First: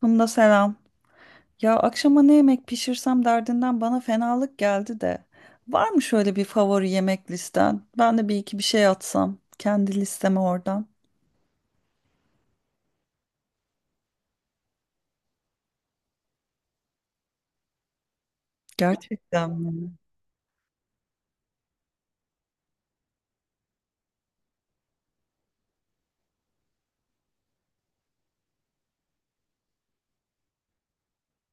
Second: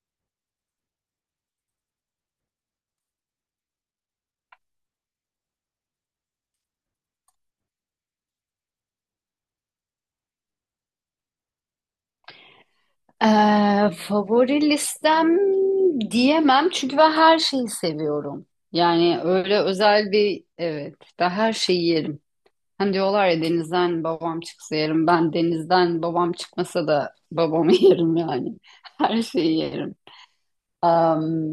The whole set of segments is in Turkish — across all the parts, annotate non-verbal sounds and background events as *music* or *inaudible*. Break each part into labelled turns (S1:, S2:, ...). S1: Funda selam. Ya akşama ne yemek pişirsem derdinden bana fenalık geldi de. Var mı şöyle bir favori yemek listen? Ben de bir iki bir şey atsam kendi listeme oradan.
S2: Ee, favori listem diyemem çünkü ben her şeyi seviyorum. Yani
S1: Gerçekten
S2: öyle
S1: mi?
S2: özel bir evet ben her şeyi yerim. Hani diyorlar ya denizden babam çıksa yerim. Ben denizden babam çıkmasa da babamı *laughs* yerim yani. Her şeyi yerim. Am,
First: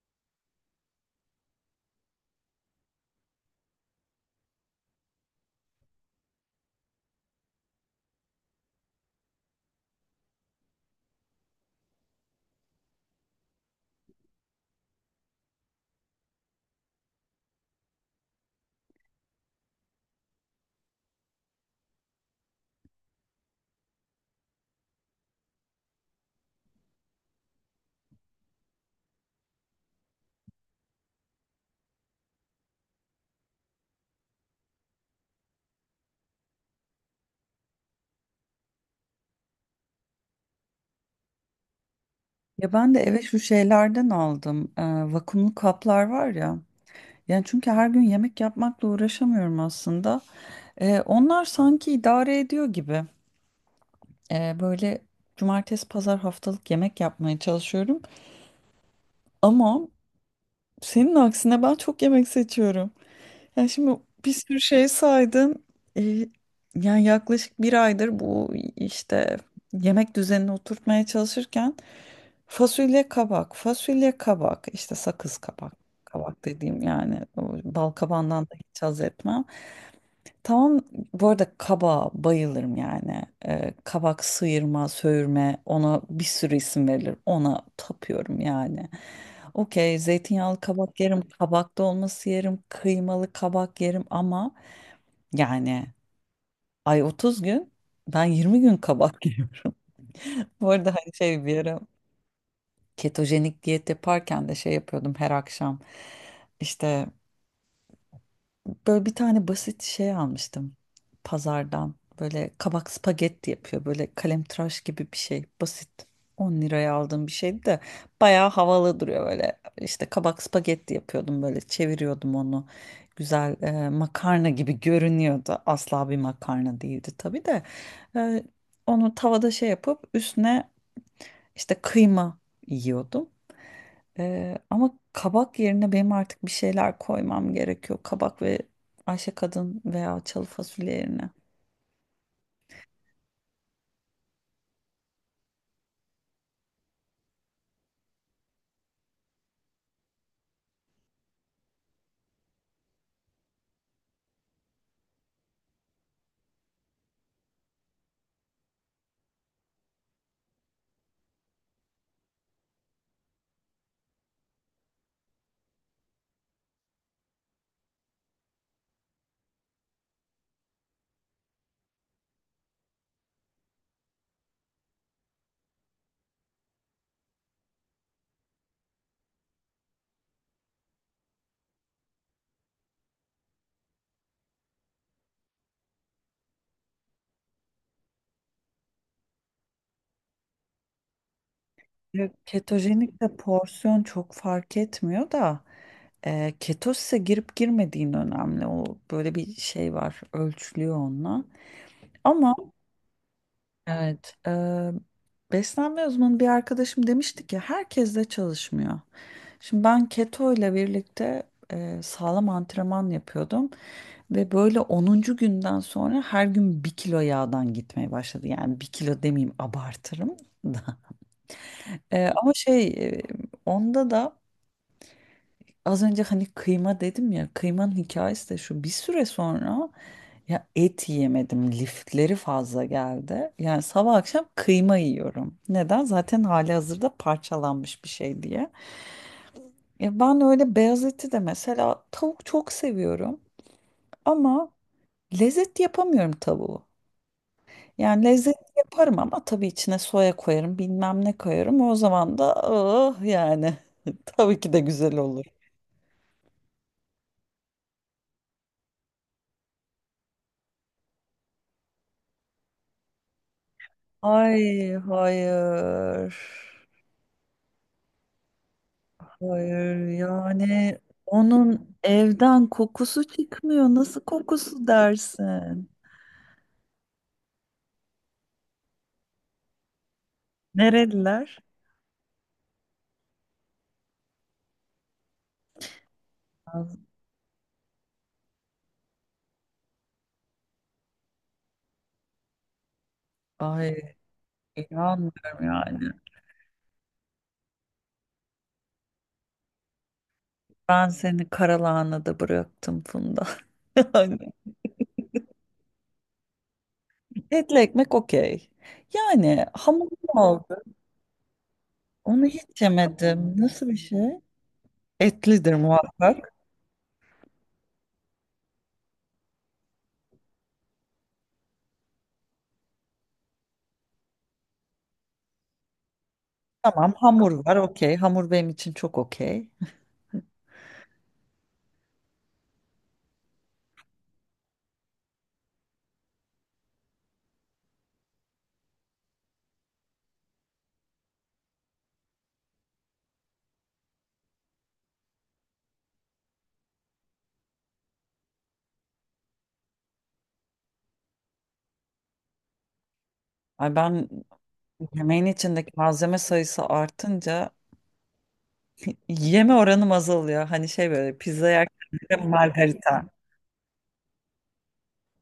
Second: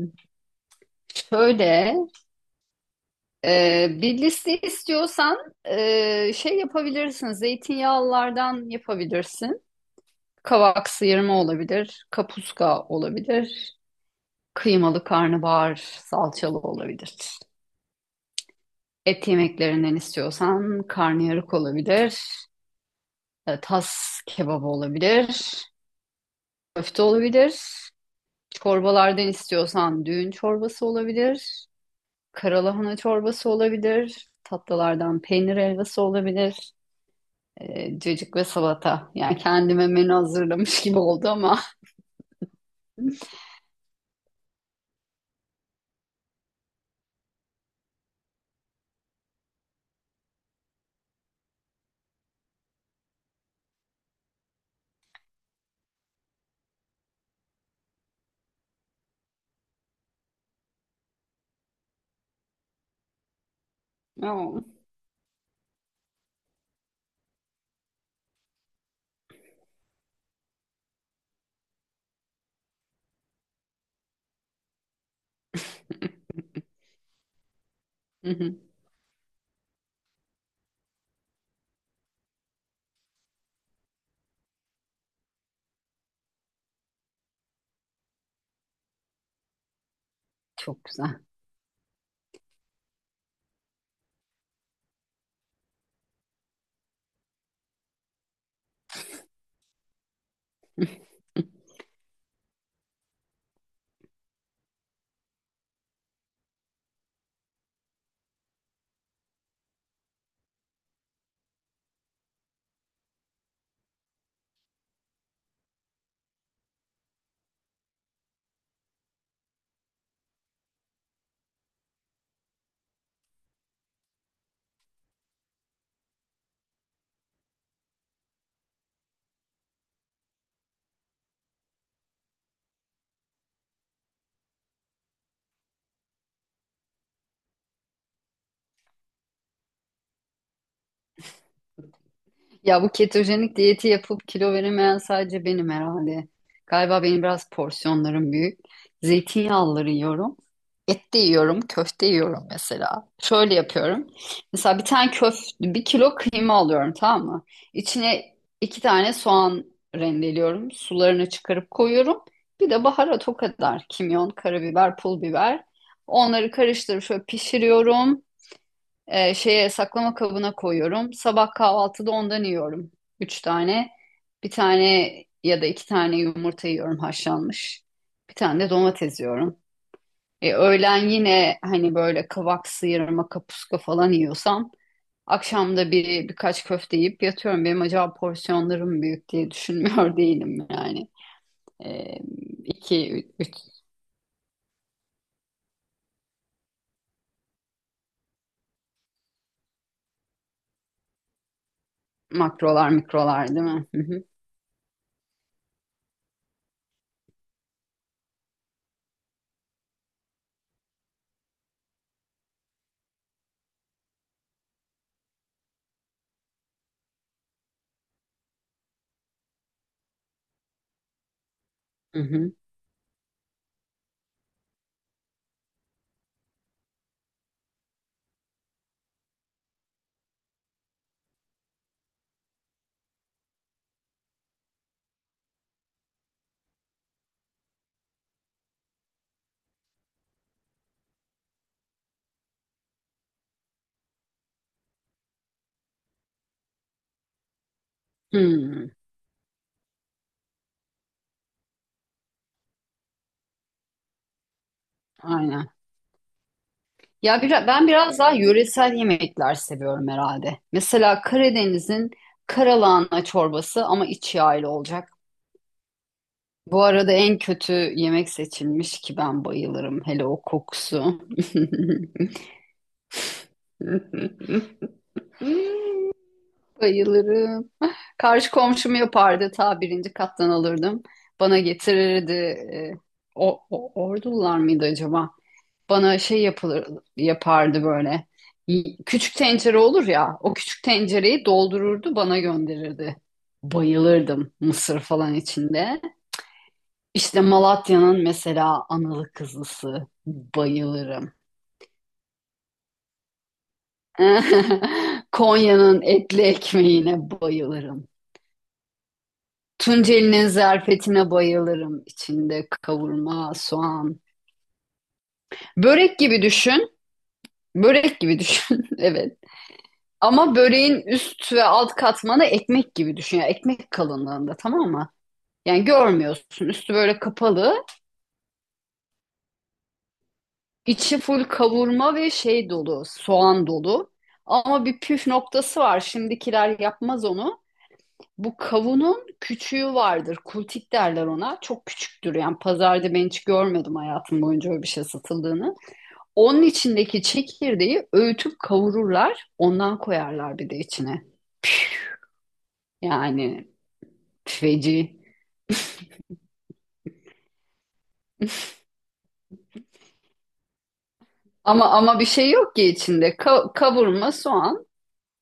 S2: şöyle bir liste istiyorsan şey yapabilirsin. Zeytinyağlılardan yapabilirsin. Kavak sıyırma olabilir. Kapuska olabilir. Kıymalı karnabahar salçalı olabilir. Et yemeklerinden istiyorsan karnıyarık olabilir. Tas kebabı olabilir. Köfte olabilir. Çorbalardan istiyorsan düğün çorbası olabilir. Karalahana çorbası olabilir. Tatlılardan peynir helvası olabilir. Cacık ve salata. Yani kendime menü hazırlamış gibi oldu ama.
S1: Ya ben de eve şu şeylerden aldım. Vakumlu kaplar var ya. Yani çünkü her gün yemek yapmakla uğraşamıyorum aslında. Onlar sanki idare ediyor gibi. Böyle cumartesi pazar haftalık yemek yapmaya çalışıyorum. Ama senin aksine ben çok yemek seçiyorum. Ya şimdi bir sürü
S2: *laughs*
S1: şey saydın. Ee, Yani yaklaşık bir aydır bu işte yemek düzenini oturtmaya çalışırken fasulye kabak, fasulye kabak, işte sakız kabak, kabak dediğim yani o bal
S2: Hı
S1: kabağından da
S2: hı.
S1: hiç haz etmem. Tamam, bu arada kaba bayılırım yani. Kabak sıyırma, söğürme, ona bir sürü isim verilir. Ona tapıyorum yani. Okey, zeytinyağlı
S2: Çok
S1: kabak
S2: güzel.
S1: yerim, kabak dolması yerim, kıymalı kabak yerim ama yani, ay 30 gün, ben 20 gün kabak *laughs* yiyorum. Bu arada hani şey, bir ara ketojenik diyet yaparken de şey yapıyordum her akşam. İşte böyle bir tane basit şey almıştım pazardan. Böyle kabak spagetti yapıyor. Böyle kalemtıraş gibi bir şey. Basit. 10 liraya aldığım bir şeydi de bayağı havalı duruyor böyle. İşte kabak spagetti yapıyordum, böyle çeviriyordum onu. Güzel, makarna gibi görünüyordu. Asla bir makarna değildi tabii de. E, Onu tavada şey yapıp üstüne işte kıyma yiyordum. Ama kabak yerine benim artık bir şeyler koymam gerekiyor. Kabak ve Ayşe Kadın veya çalı fasulye yerine.
S2: Ya bu ketojenik diyeti yapıp kilo veremeyen sadece benim herhalde. Galiba benim biraz porsiyonlarım büyük. Zeytinyağlıları yiyorum. Et de yiyorum, köfte yiyorum mesela. Şöyle yapıyorum. Mesela bir tane köfte, bir kilo kıyma alıyorum, tamam mı? İçine iki tane soğan rendeliyorum. Sularını çıkarıp koyuyorum. Bir de baharat, o kadar. Kimyon, karabiber, pul biber. Onları karıştırıp şöyle pişiriyorum. Şeye, saklama kabına koyuyorum. Sabah kahvaltıda ondan yiyorum. Üç tane. Bir tane ya da iki tane yumurta yiyorum, haşlanmış. Bir tane de domates yiyorum. Öğlen yine hani böyle kavak sıyırma, kapuska falan yiyorsam akşamda birkaç köfte yiyip yatıyorum. Benim acaba porsiyonlarım büyük diye düşünmüyor *laughs* değilim yani. E,
S1: Evet. Ketojenik
S2: iki,
S1: de
S2: üç
S1: porsiyon çok fark etmiyor da ketose girip girmediğin önemli. O böyle bir şey var, ölçülüyor onunla. Ama
S2: makrolar, mikrolar değil mi? Hı hı.
S1: evet. Beslenme uzmanı bir arkadaşım demişti ki herkes de çalışmıyor. Şimdi ben keto ile birlikte sağlam antrenman yapıyordum. Ve böyle 10'uncu günden sonra her gün bir kilo yağdan gitmeye başladı. Yani bir kilo demeyeyim, abartırım da. *laughs*
S2: Hı hı.
S1: Ama şey, onda da az önce hani kıyma dedim ya, kıymanın hikayesi de şu: bir süre sonra ya et yiyemedim, lifleri fazla geldi. Yani sabah akşam kıyma yiyorum. Neden? Zaten hali hazırda parçalanmış bir şey diye. Ya ben öyle beyaz eti de mesela, tavuk çok seviyorum ama lezzet yapamıyorum tavuğu. Yani lezzet
S2: Hmm,
S1: yaparım ama tabii içine soya koyarım, bilmem ne koyarım, o zaman da ah yani *laughs* tabii ki de güzel olur.
S2: aynen. Ya ben biraz daha yöresel yemekler seviyorum herhalde. Mesela Karadeniz'in karalahana çorbası, ama iç yağlı
S1: Ay
S2: olacak.
S1: hayır.
S2: Bu arada en kötü yemek seçilmiş ki ben bayılırım.
S1: Hayır
S2: Hele o
S1: yani,
S2: kokusu.
S1: onun evden kokusu çıkmıyor. Nasıl
S2: *laughs*
S1: kokusu dersin?
S2: Bayılırım. Karşı komşum yapardı. Ta birinci kattan alırdım. Bana
S1: Nereliler?
S2: getirirdi. E, ordular mıydı acaba? Bana şey yapılır
S1: Az-
S2: yapardı böyle. Küçük tencere olur ya, o küçük tencereyi doldururdu, bana gönderirdi.
S1: Ay
S2: Bayılırdım, mısır falan
S1: inanmıyorum
S2: içinde.
S1: yani.
S2: İşte Malatya'nın mesela analı kızlısı,
S1: Ben
S2: bayılırım.
S1: seni karalahanada bıraktım Funda. *laughs* Yani
S2: *laughs* Konya'nın etli ekmeğine
S1: etli
S2: bayılırım.
S1: ekmek okey. Yani hamur,
S2: Tunceli'nin
S1: oldu.
S2: zerfetine bayılırım.
S1: Onu
S2: İçinde
S1: hiç
S2: kavurma,
S1: yemedim. Nasıl bir şey?
S2: soğan.
S1: Etlidir
S2: Börek gibi
S1: muhakkak.
S2: düşün. Börek gibi düşün. *laughs* Evet. Ama böreğin üst ve alt katmanı ekmek gibi düşün. Yani ekmek kalınlığında, tamam mı? Yani görmüyorsun. Üstü
S1: Tamam,
S2: böyle
S1: hamur var,
S2: kapalı.
S1: okey. Hamur benim için çok okey.
S2: İçi full kavurma ve şey dolu. Soğan dolu. Ama bir püf noktası var. Şimdikiler yapmaz onu. Bu kavunun küçüğü vardır. Kultik derler ona. Çok küçüktür. Yani pazarda ben hiç görmedim hayatım boyunca öyle bir şey satıldığını. Onun içindeki çekirdeği öğütüp kavururlar. Ondan koyarlar bir de içine. Yani
S1: Ay ben
S2: feci.
S1: yemeğin içindeki malzeme sayısı artınca yeme oranım azalıyor. Hani şey, böyle pizza
S2: Ama bir
S1: yerken
S2: şey yok ki
S1: margarita.
S2: içinde. Kavurma, soğan,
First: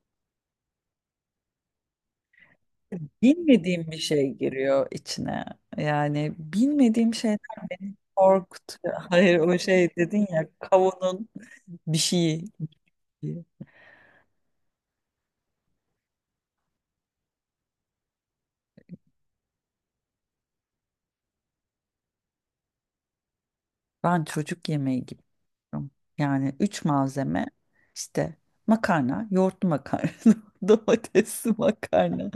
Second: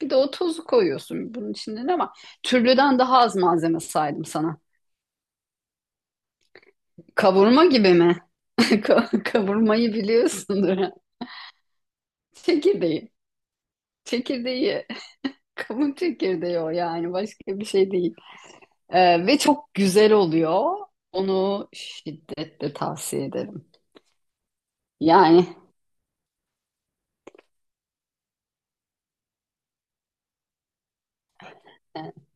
S2: bir de o tozu koyuyorsun bunun içinde, ama türlüden daha az malzeme
S1: Bilmediğim bir
S2: saydım
S1: şey
S2: sana.
S1: giriyor içine. Yani bilmediğim şey
S2: Kavurma gibi mi? *laughs*
S1: korkutuyor. *laughs* Hayır, o şey
S2: Kavurmayı
S1: dedin ya,
S2: biliyorsundur. *laughs* Ha.
S1: kavunun bir şeyi.
S2: Çekirdeği. Çekirdeği. *laughs* Kavun çekirdeği o, yani başka bir şey değil. Ve çok güzel oluyor. Onu şiddetle tavsiye ederim.
S1: Ben çocuk yemeği gibi
S2: Yani
S1: yapıyorum. Yani üç malzeme, işte makarna, yoğurtlu makarna, *laughs* domatesli
S2: e,
S1: makarna,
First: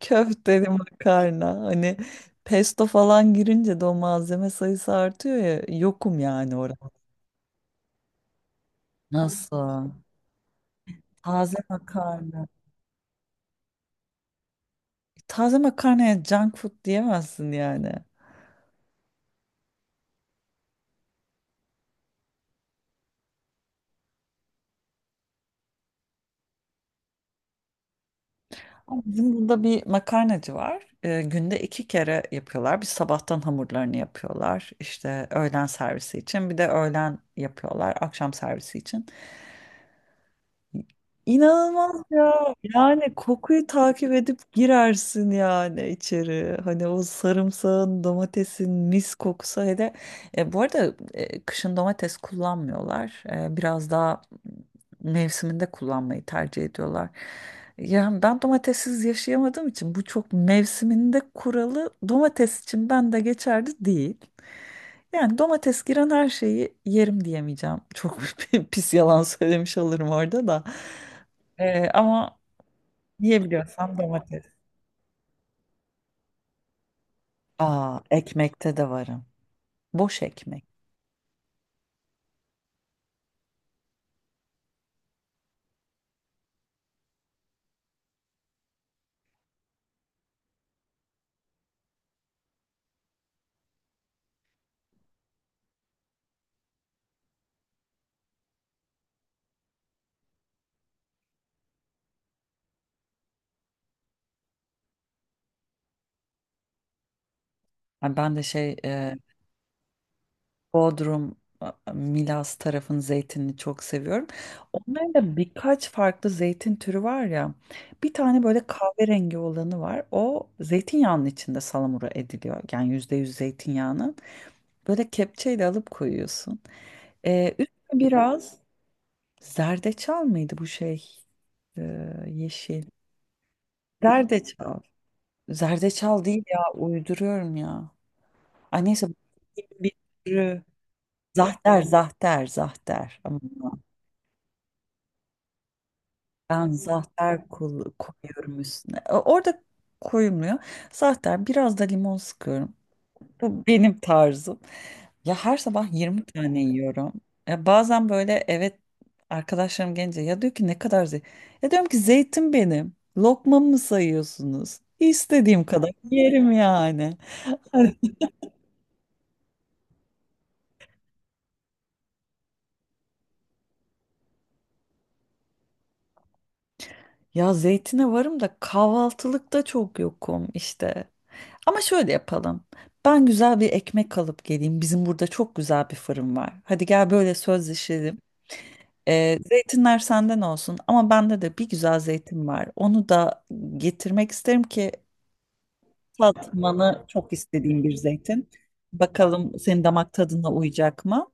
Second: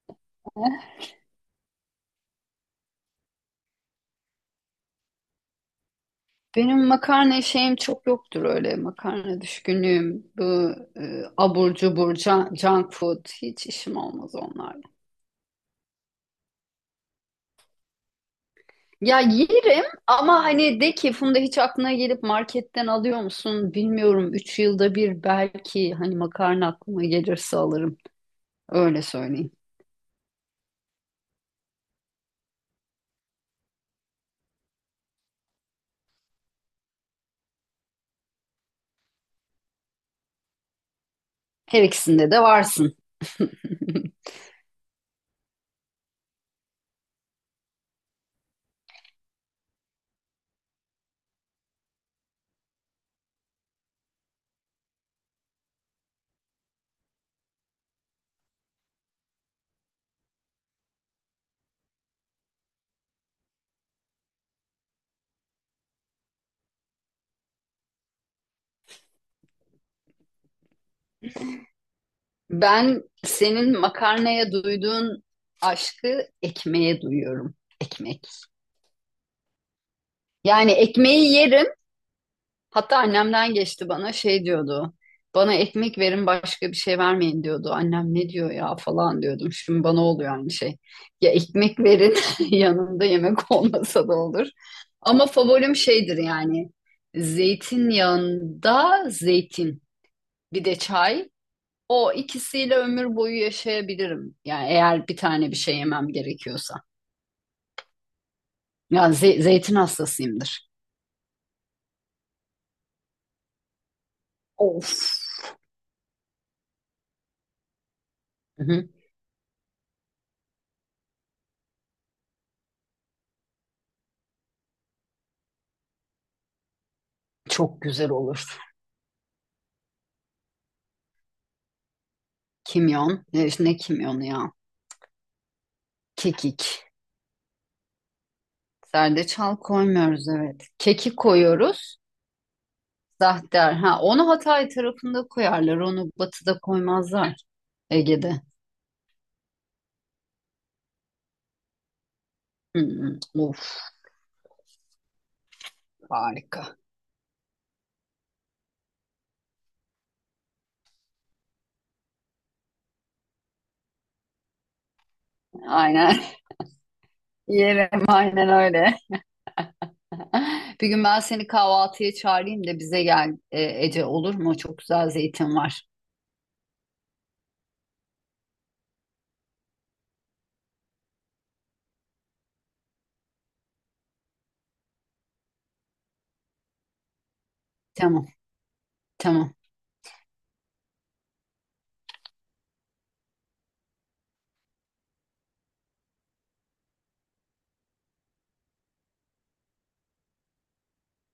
S1: köfteli makarna. Hani pesto falan girince de o malzeme sayısı artıyor ya. Yokum yani
S2: benim
S1: orada.
S2: makarna şeyim çok yoktur, öyle makarna
S1: Nasıl?
S2: düşkünlüğüm. Bu
S1: Taze
S2: abur cubur,
S1: makarna.
S2: junk food, hiç işim olmaz onlarla.
S1: Taze makarnaya junk food diyemezsin yani.
S2: Ya yerim, ama hani de ki Funda, hiç aklına gelip marketten alıyor musun bilmiyorum. Üç yılda bir belki, hani makarna aklıma gelirse alırım.
S1: Ama
S2: Öyle
S1: bizim
S2: söyleyeyim.
S1: burada bir makarnacı var. Günde iki kere yapıyorlar. Bir sabahtan hamurlarını yapıyorlar. İşte öğlen servisi için. Bir de öğlen yapıyorlar. Akşam servisi için.
S2: Her
S1: İnanılmaz
S2: ikisinde
S1: ya.
S2: de varsın.
S1: Yani kokuyu takip edip girersin yani içeri. Hani o sarımsağın, domatesin mis kokusu. Hele bu arada kışın domates kullanmıyorlar. Biraz daha mevsiminde kullanmayı tercih ediyorlar. Yani ben domatessiz yaşayamadığım için bu çok mevsiminde kuralı domates için ben de geçerli değil. Yani domates giren her şeyi yerim diyemeyeceğim. Çok *laughs* pis yalan söylemiş olurum orada da. Ama
S2: Ben senin
S1: yiyebiliyorsam domates.
S2: makarnaya duyduğun aşkı ekmeğe duyuyorum.
S1: Aa,
S2: Ekmek.
S1: ekmekte de varım. Boş ekmek.
S2: Yani ekmeği yerim. Hatta annemden geçti bana, şey diyordu. Bana ekmek verin, başka bir şey vermeyin diyordu. Annem ne diyor ya falan diyordum. Şimdi bana oluyor aynı şey. Ya ekmek verin, *laughs* yanında yemek olmasa da olur. Ama favorim şeydir yani. Zeytinyağında zeytin, bir de çay. O ikisiyle ömür boyu yaşayabilirim. Yani eğer bir tane bir şey yemem gerekiyorsa.
S1: Yani ben de şey,
S2: Ya zeytin hastasıyımdır.
S1: Bodrum, Milas tarafın zeytinini çok seviyorum.
S2: Of.
S1: Onların da birkaç farklı zeytin türü var ya. Bir tane
S2: Hı
S1: böyle
S2: hı.
S1: kahverengi olanı var. O zeytinyağının içinde salamura ediliyor. Yani %100 zeytinyağının. Böyle kepçeyle alıp koyuyorsun.
S2: Çok
S1: Üstüne
S2: güzel olur.
S1: biraz zerdeçal mıydı bu şey? Yeşil.
S2: Kimyon. Ne, işte ne kimyonu ya?
S1: Zerdeçal. Zerdeçal değil ya,
S2: Kekik.
S1: uyduruyorum ya. Ay neyse, bu
S2: Zerdeçal
S1: bir
S2: koymuyoruz,
S1: türü.
S2: evet. Kekik
S1: Zahter,
S2: koyuyoruz.
S1: zahter, zahter. Ama
S2: Zahter. Ha, onu Hatay tarafında koyarlar. Onu batıda
S1: ben
S2: koymazlar.
S1: zahter
S2: Ege'de.
S1: koyuyorum üstüne. Orada koyulmuyor. Zahter, biraz da limon sıkıyorum.
S2: Hı hı.
S1: Bu
S2: Of,
S1: benim tarzım. Ya her sabah 20 tane
S2: harika.
S1: yiyorum. Ya bazen böyle, evet, arkadaşlarım gelince ya diyor ki ne kadar zeytin. Ya diyorum ki zeytin benim. Lokmamı mı sayıyorsunuz? İstediğim kadar
S2: Aynen. *laughs*
S1: yerim yani.
S2: Yerim
S1: *laughs*
S2: aynen öyle. *laughs* Bir gün ben seni kahvaltıya çağırayım da bize gel, e, Ece, olur mu? Çok güzel zeytin var.
S1: Ya zeytine varım da kahvaltılıkta çok yokum işte. Ama şöyle yapalım. Ben güzel bir ekmek alıp geleyim. Bizim burada çok güzel bir fırın var. Hadi gel, böyle sözleşelim.
S2: Tamam tamam
S1: Zeytinler senden olsun ama bende de bir güzel zeytin var. Onu da getirmek isterim ki tatmanı çok istediğim bir zeytin. Bakalım senin damak tadına uyacak mı?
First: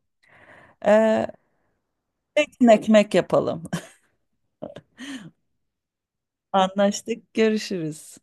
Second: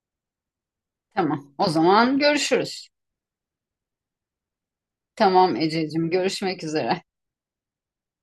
S1: Ee,
S2: tamam. O zaman
S1: Zeytin
S2: görüşürüz.
S1: ekmek yapalım.
S2: Tamam Ececiğim,
S1: *laughs*
S2: görüşmek üzere.
S1: Anlaştık, görüşürüz.